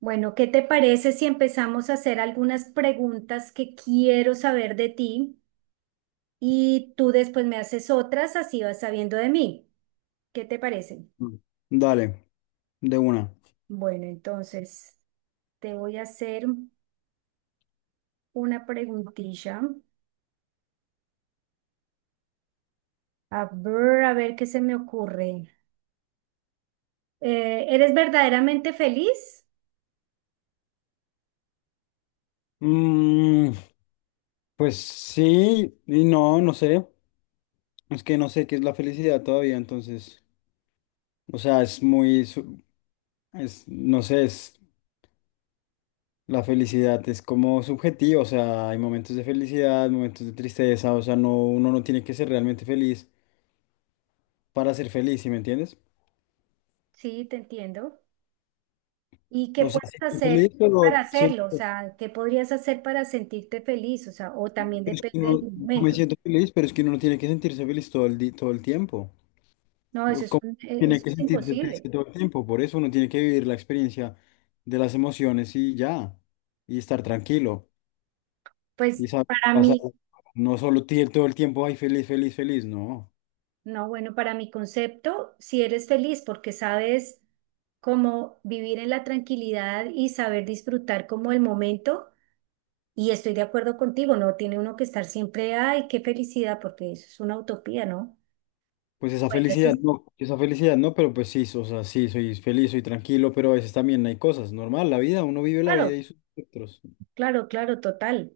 Bueno, ¿qué te parece si empezamos a hacer algunas preguntas que quiero saber de ti y tú después me haces otras, así vas sabiendo de mí? ¿Qué te parece? Mm. Dale, de una. Bueno, entonces te voy a hacer una preguntilla. A ver qué se me ocurre. ¿eres verdaderamente feliz? Mm, pues sí, y no, sé. Es que no sé qué es la felicidad todavía, entonces. O sea, es muy, es, no sé, es, la felicidad es como subjetiva. O sea, hay momentos de felicidad, momentos de tristeza. O sea, no, uno no tiene que ser realmente feliz para ser feliz, ¿sí me entiendes? Sí, te entiendo. ¿Y qué O sea, puedes sí estoy hacer feliz, para pero hacerlo? O siento, sea, ¿qué podrías hacer para sentirte feliz? O sea, o también es que depende del no me momento. siento feliz, pero es que uno no tiene que sentirse feliz todo todo el tiempo. No, eso O es, cómo tiene eso que es sentirse imposible. triste todo el tiempo. Por eso uno tiene que vivir la experiencia de las emociones y ya, y estar tranquilo. Y Pues saber para pasar, mí, no solo todo el tiempo, ay, feliz, feliz, feliz, no. no, bueno, para mi concepto, si eres feliz porque sabes cómo vivir en la tranquilidad y saber disfrutar como el momento, y estoy de acuerdo contigo, no tiene uno que estar siempre, ay, qué felicidad, porque eso es una utopía, ¿no? Pues Bueno, eso es, esa felicidad no, pero pues sí, o sea, sí, soy feliz, soy tranquilo, pero a veces también hay cosas, normal, la vida, uno vive la vida claro, y sus espectros. claro, claro, total.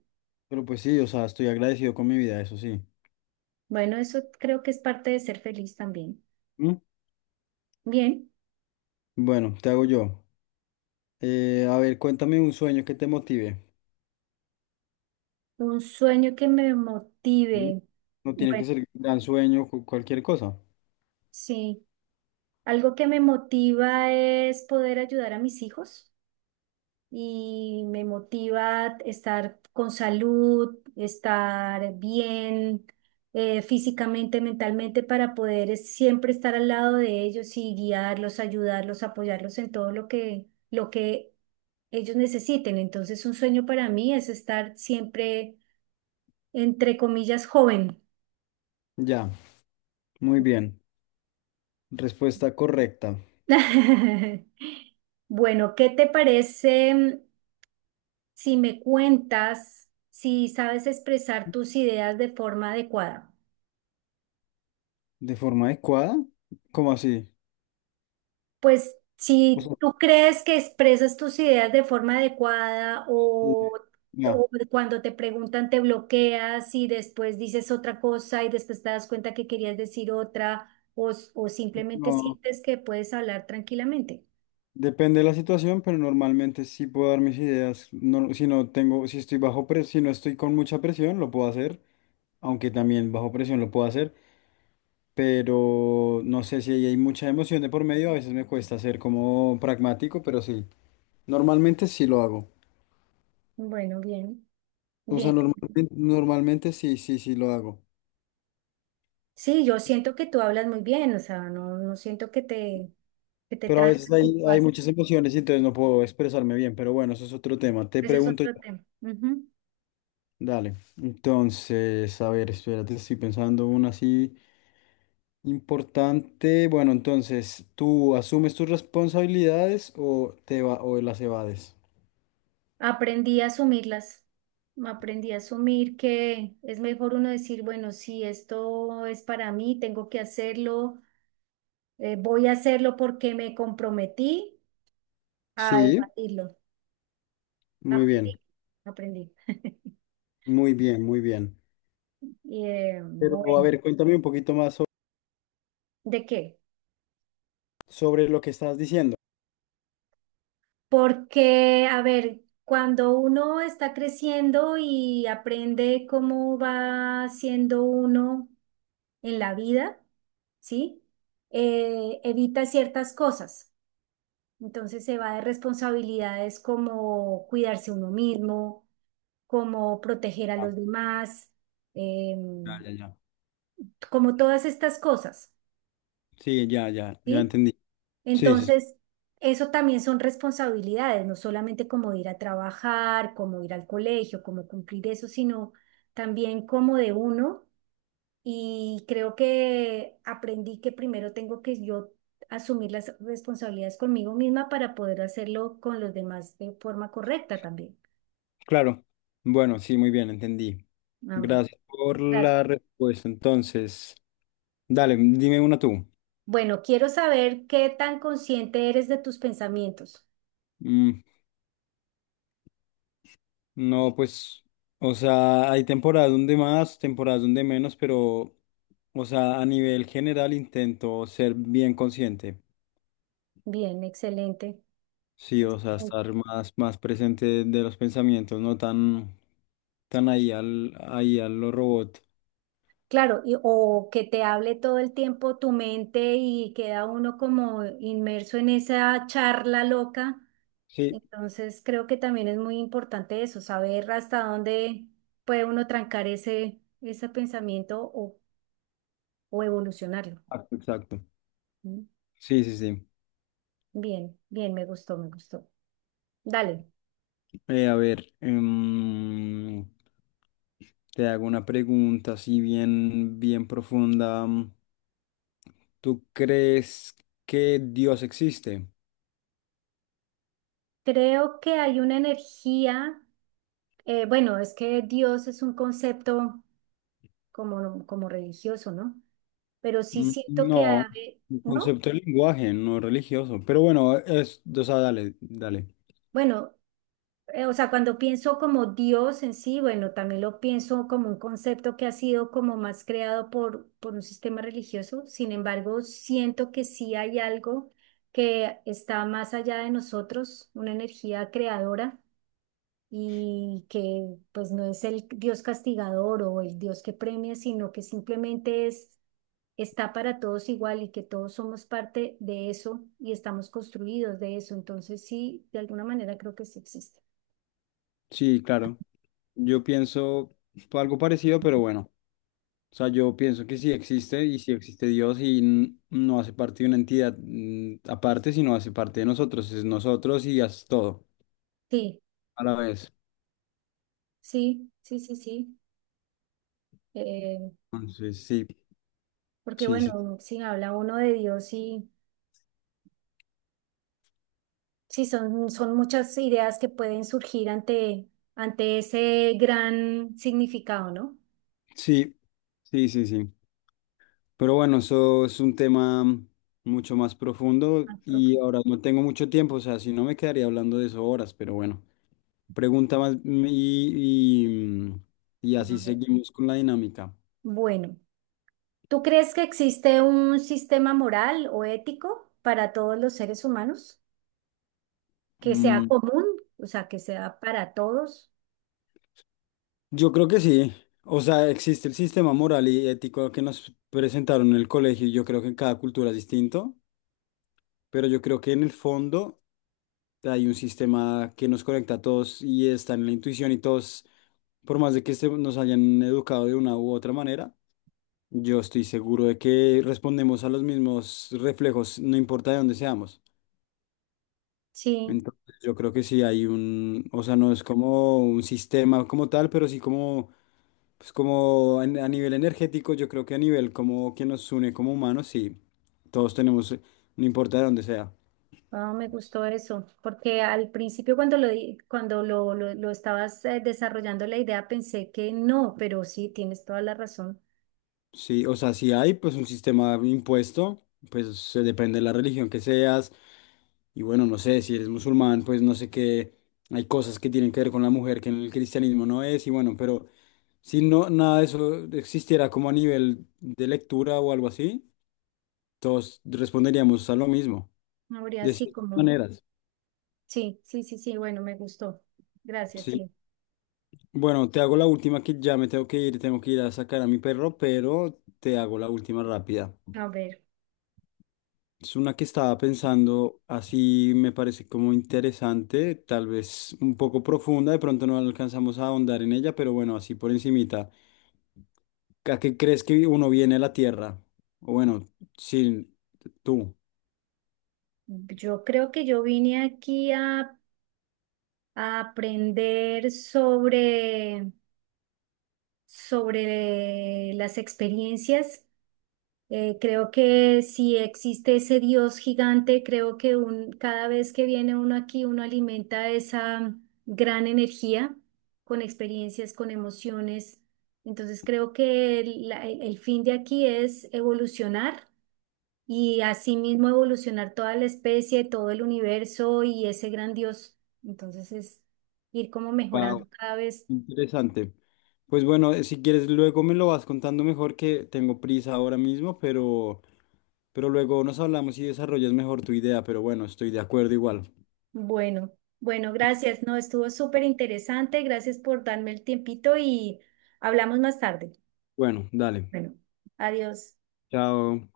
Pero pues sí, o sea, estoy agradecido con mi vida, eso sí. Bueno, eso creo que es parte de ser feliz también. ¿Mm? Bien, Bueno, te hago yo. A ver, cuéntame un sueño que te motive. un sueño que me motive. No tiene que Bueno, ser un gran sueño, cualquier cosa. sí. Algo que me motiva es poder ayudar a mis hijos y me motiva estar con salud, estar bien, físicamente, mentalmente, para poder siempre estar al lado de ellos y guiarlos, ayudarlos, apoyarlos en todo lo que ellos necesiten. Entonces, un sueño para mí es estar siempre, entre comillas, joven. Ya, muy bien. Respuesta correcta. Bueno, ¿qué te parece? Si me cuentas, si sabes expresar tus ideas de forma adecuada. ¿De forma adecuada? ¿Cómo así? Pues O si sea, tú crees que expresas tus ideas de forma adecuada sí, ya. o cuando te preguntan te bloqueas y después dices otra cosa y después te das cuenta que querías decir otra o simplemente No, sientes que puedes hablar tranquilamente. depende de la situación, pero normalmente sí puedo dar mis ideas. No, si no tengo, si estoy bajo presión, si no estoy con mucha presión, lo puedo hacer. Aunque también bajo presión lo puedo hacer. Pero no sé si ahí hay mucha emoción de por medio. A veces me cuesta ser como pragmático, pero sí. Normalmente sí lo hago. Bueno, bien, O sea, bien. normalmente, normalmente sí, sí, sí lo hago. Sí, yo siento que tú hablas muy bien, o sea, no, no siento que te Pero a veces trancas y tú hay haces- muchas emociones y entonces no puedo expresarme bien, pero bueno, eso es otro tema. Te Ese es pregunto otro yo. tema. Ujú. Dale. Entonces, a ver, espérate, estoy pensando una así importante. Bueno, entonces, ¿tú asumes tus responsabilidades o te va o las evades? Aprendí a asumirlas, aprendí a asumir que es mejor uno decir, bueno, si esto es para mí, tengo que hacerlo, voy a hacerlo porque me comprometí a Sí, debatirlo. muy bien, Aprendí, aprendí. muy bien, muy bien. Y Pero a bueno, ver, cuéntame un poquito más ¿de qué? sobre lo que estás diciendo. Porque, a ver, cuando uno está creciendo y aprende cómo va siendo uno en la vida, ¿sí? Evita ciertas cosas. Entonces se va de responsabilidades como cuidarse uno mismo, como proteger a Ah, los demás, ya, em, ya, ya. como todas estas cosas, Sí, ya, ya, ya ¿sí? entendí. Sí, sí. Entonces, eso también son responsabilidades, no solamente como ir a trabajar, como ir al colegio, como cumplir eso, sino también como de uno. Y creo que aprendí que primero tengo que yo asumir las responsabilidades conmigo misma para poder hacerlo con los demás de forma correcta también. Claro. Bueno, sí, muy bien, entendí. Ah, bien. Gracias por Gracias. la respuesta. Entonces, dale, dime una tú. Bueno, quiero saber qué tan consciente eres de tus pensamientos. Mm, no, pues, o sea, hay temporadas donde más, temporadas donde menos, pero, o sea, a nivel general intento ser bien consciente. Bien, excelente. Sí, o sea, Excelente. estar más, más presente de los pensamientos, no tan, tan ahí al, ahí a lo robot. Claro, o que te hable todo el tiempo tu mente y queda uno como inmerso en esa charla loca. Sí, Entonces, creo que también es muy importante eso, saber hasta dónde puede uno trancar ese pensamiento o evolucionarlo. exacto, exacto. ¿Mm? Sí, sí, sí. Bien, bien, me gustó, me gustó. Dale. A ver, te hago una pregunta así bien, bien profunda. ¿Tú crees que Dios existe? Creo que hay una energía. Bueno, es que Dios es un concepto como, como religioso, ¿no? Pero sí Mm, siento que, no, un ¿no? concepto de lenguaje, no religioso. Pero bueno, es, o sea, dale, dale. Bueno, o sea, cuando pienso como Dios en sí, bueno, también lo pienso como un concepto que ha sido como más creado por un sistema religioso. Sin embargo, siento que sí hay algo que está más allá de nosotros, una energía creadora y que pues no es el Dios castigador o el Dios que premia, sino que simplemente es está para todos igual y que todos somos parte de eso y estamos construidos de eso. Entonces, sí, de alguna manera creo que sí existe. Sí, claro. Yo pienso algo parecido, pero bueno. O sea, yo pienso que sí existe y sí existe Dios y no hace parte de una entidad aparte, sino hace parte de nosotros. Es nosotros y es todo Sí, a la vez. sí, sí, sí, sí. Eh, Entonces, sí, Porque sí, sí, bueno, si habla uno de Dios y sí, son, son muchas ideas que pueden surgir ante, ante ese gran significado, ¿no? sí, sí, sí, sí. Pero bueno, eso es un tema mucho más profundo Ah, y profundo. ahora no tengo mucho tiempo, o sea, si no me quedaría hablando de eso horas, pero bueno, pregunta más y, y A así ver. seguimos con la dinámica. Bueno, ¿tú crees que existe un sistema moral o ético para todos los seres humanos? Que sea Mm, común, o sea, que sea para todos. yo creo que sí, o sea, existe el sistema moral y ético que nos presentaron en el colegio y yo creo que en cada cultura es distinto. Pero yo creo que en el fondo hay un sistema que nos conecta a todos y está en la intuición y todos, por más de que nos hayan educado de una u otra manera, yo estoy seguro de que respondemos a los mismos reflejos, no importa de dónde seamos. Sí, Entonces yo creo que sí hay un, o sea, no es como un sistema como tal, pero sí como, pues como a nivel energético, yo creo que a nivel como que nos une como humanos, sí, todos tenemos, no importa de dónde sea. ah, me gustó eso, porque al principio cuando cuando lo estabas desarrollando la idea pensé que no, pero sí, tienes toda la razón. Sí, o sea, si hay pues un sistema impuesto, pues se depende de la religión que seas. Y bueno, no sé, si eres musulmán, pues no sé qué, hay cosas que tienen que ver con la mujer que en el cristianismo no es. Y bueno, pero si no, nada de eso existiera como a nivel de lectura o algo así, todos responderíamos a lo mismo, No habría de así ciertas como, maneras. sí, sí, sí, sí, bueno, me gustó. Gracias, Sí. sí. Bueno, te hago la última que ya me tengo que ir a sacar a mi perro, pero te hago la última rápida. A ver, Es una que estaba pensando, así me parece como interesante, tal vez un poco profunda, de pronto no alcanzamos a ahondar en ella, pero bueno, así por encimita. ¿A qué crees que uno viene a la Tierra? O bueno, sí, tú. yo creo que yo vine aquí a aprender sobre, sobre las experiencias. Creo que si existe ese Dios gigante, creo que cada vez que viene uno aquí, uno alimenta esa gran energía con experiencias, con emociones. Entonces creo que el fin de aquí es evolucionar y asimismo evolucionar toda la especie, todo el universo y ese gran Dios. Entonces es ir como Wow, mejorando cada vez. interesante. Pues bueno, si quieres luego me lo vas contando mejor que tengo prisa ahora mismo, pero luego nos hablamos y desarrollas mejor tu idea, pero bueno, estoy de acuerdo igual. Bueno, bueno, gracias. No, estuvo súper interesante. Gracias por darme el tiempito y hablamos más tarde. Bueno, dale. Bueno, adiós. Chao.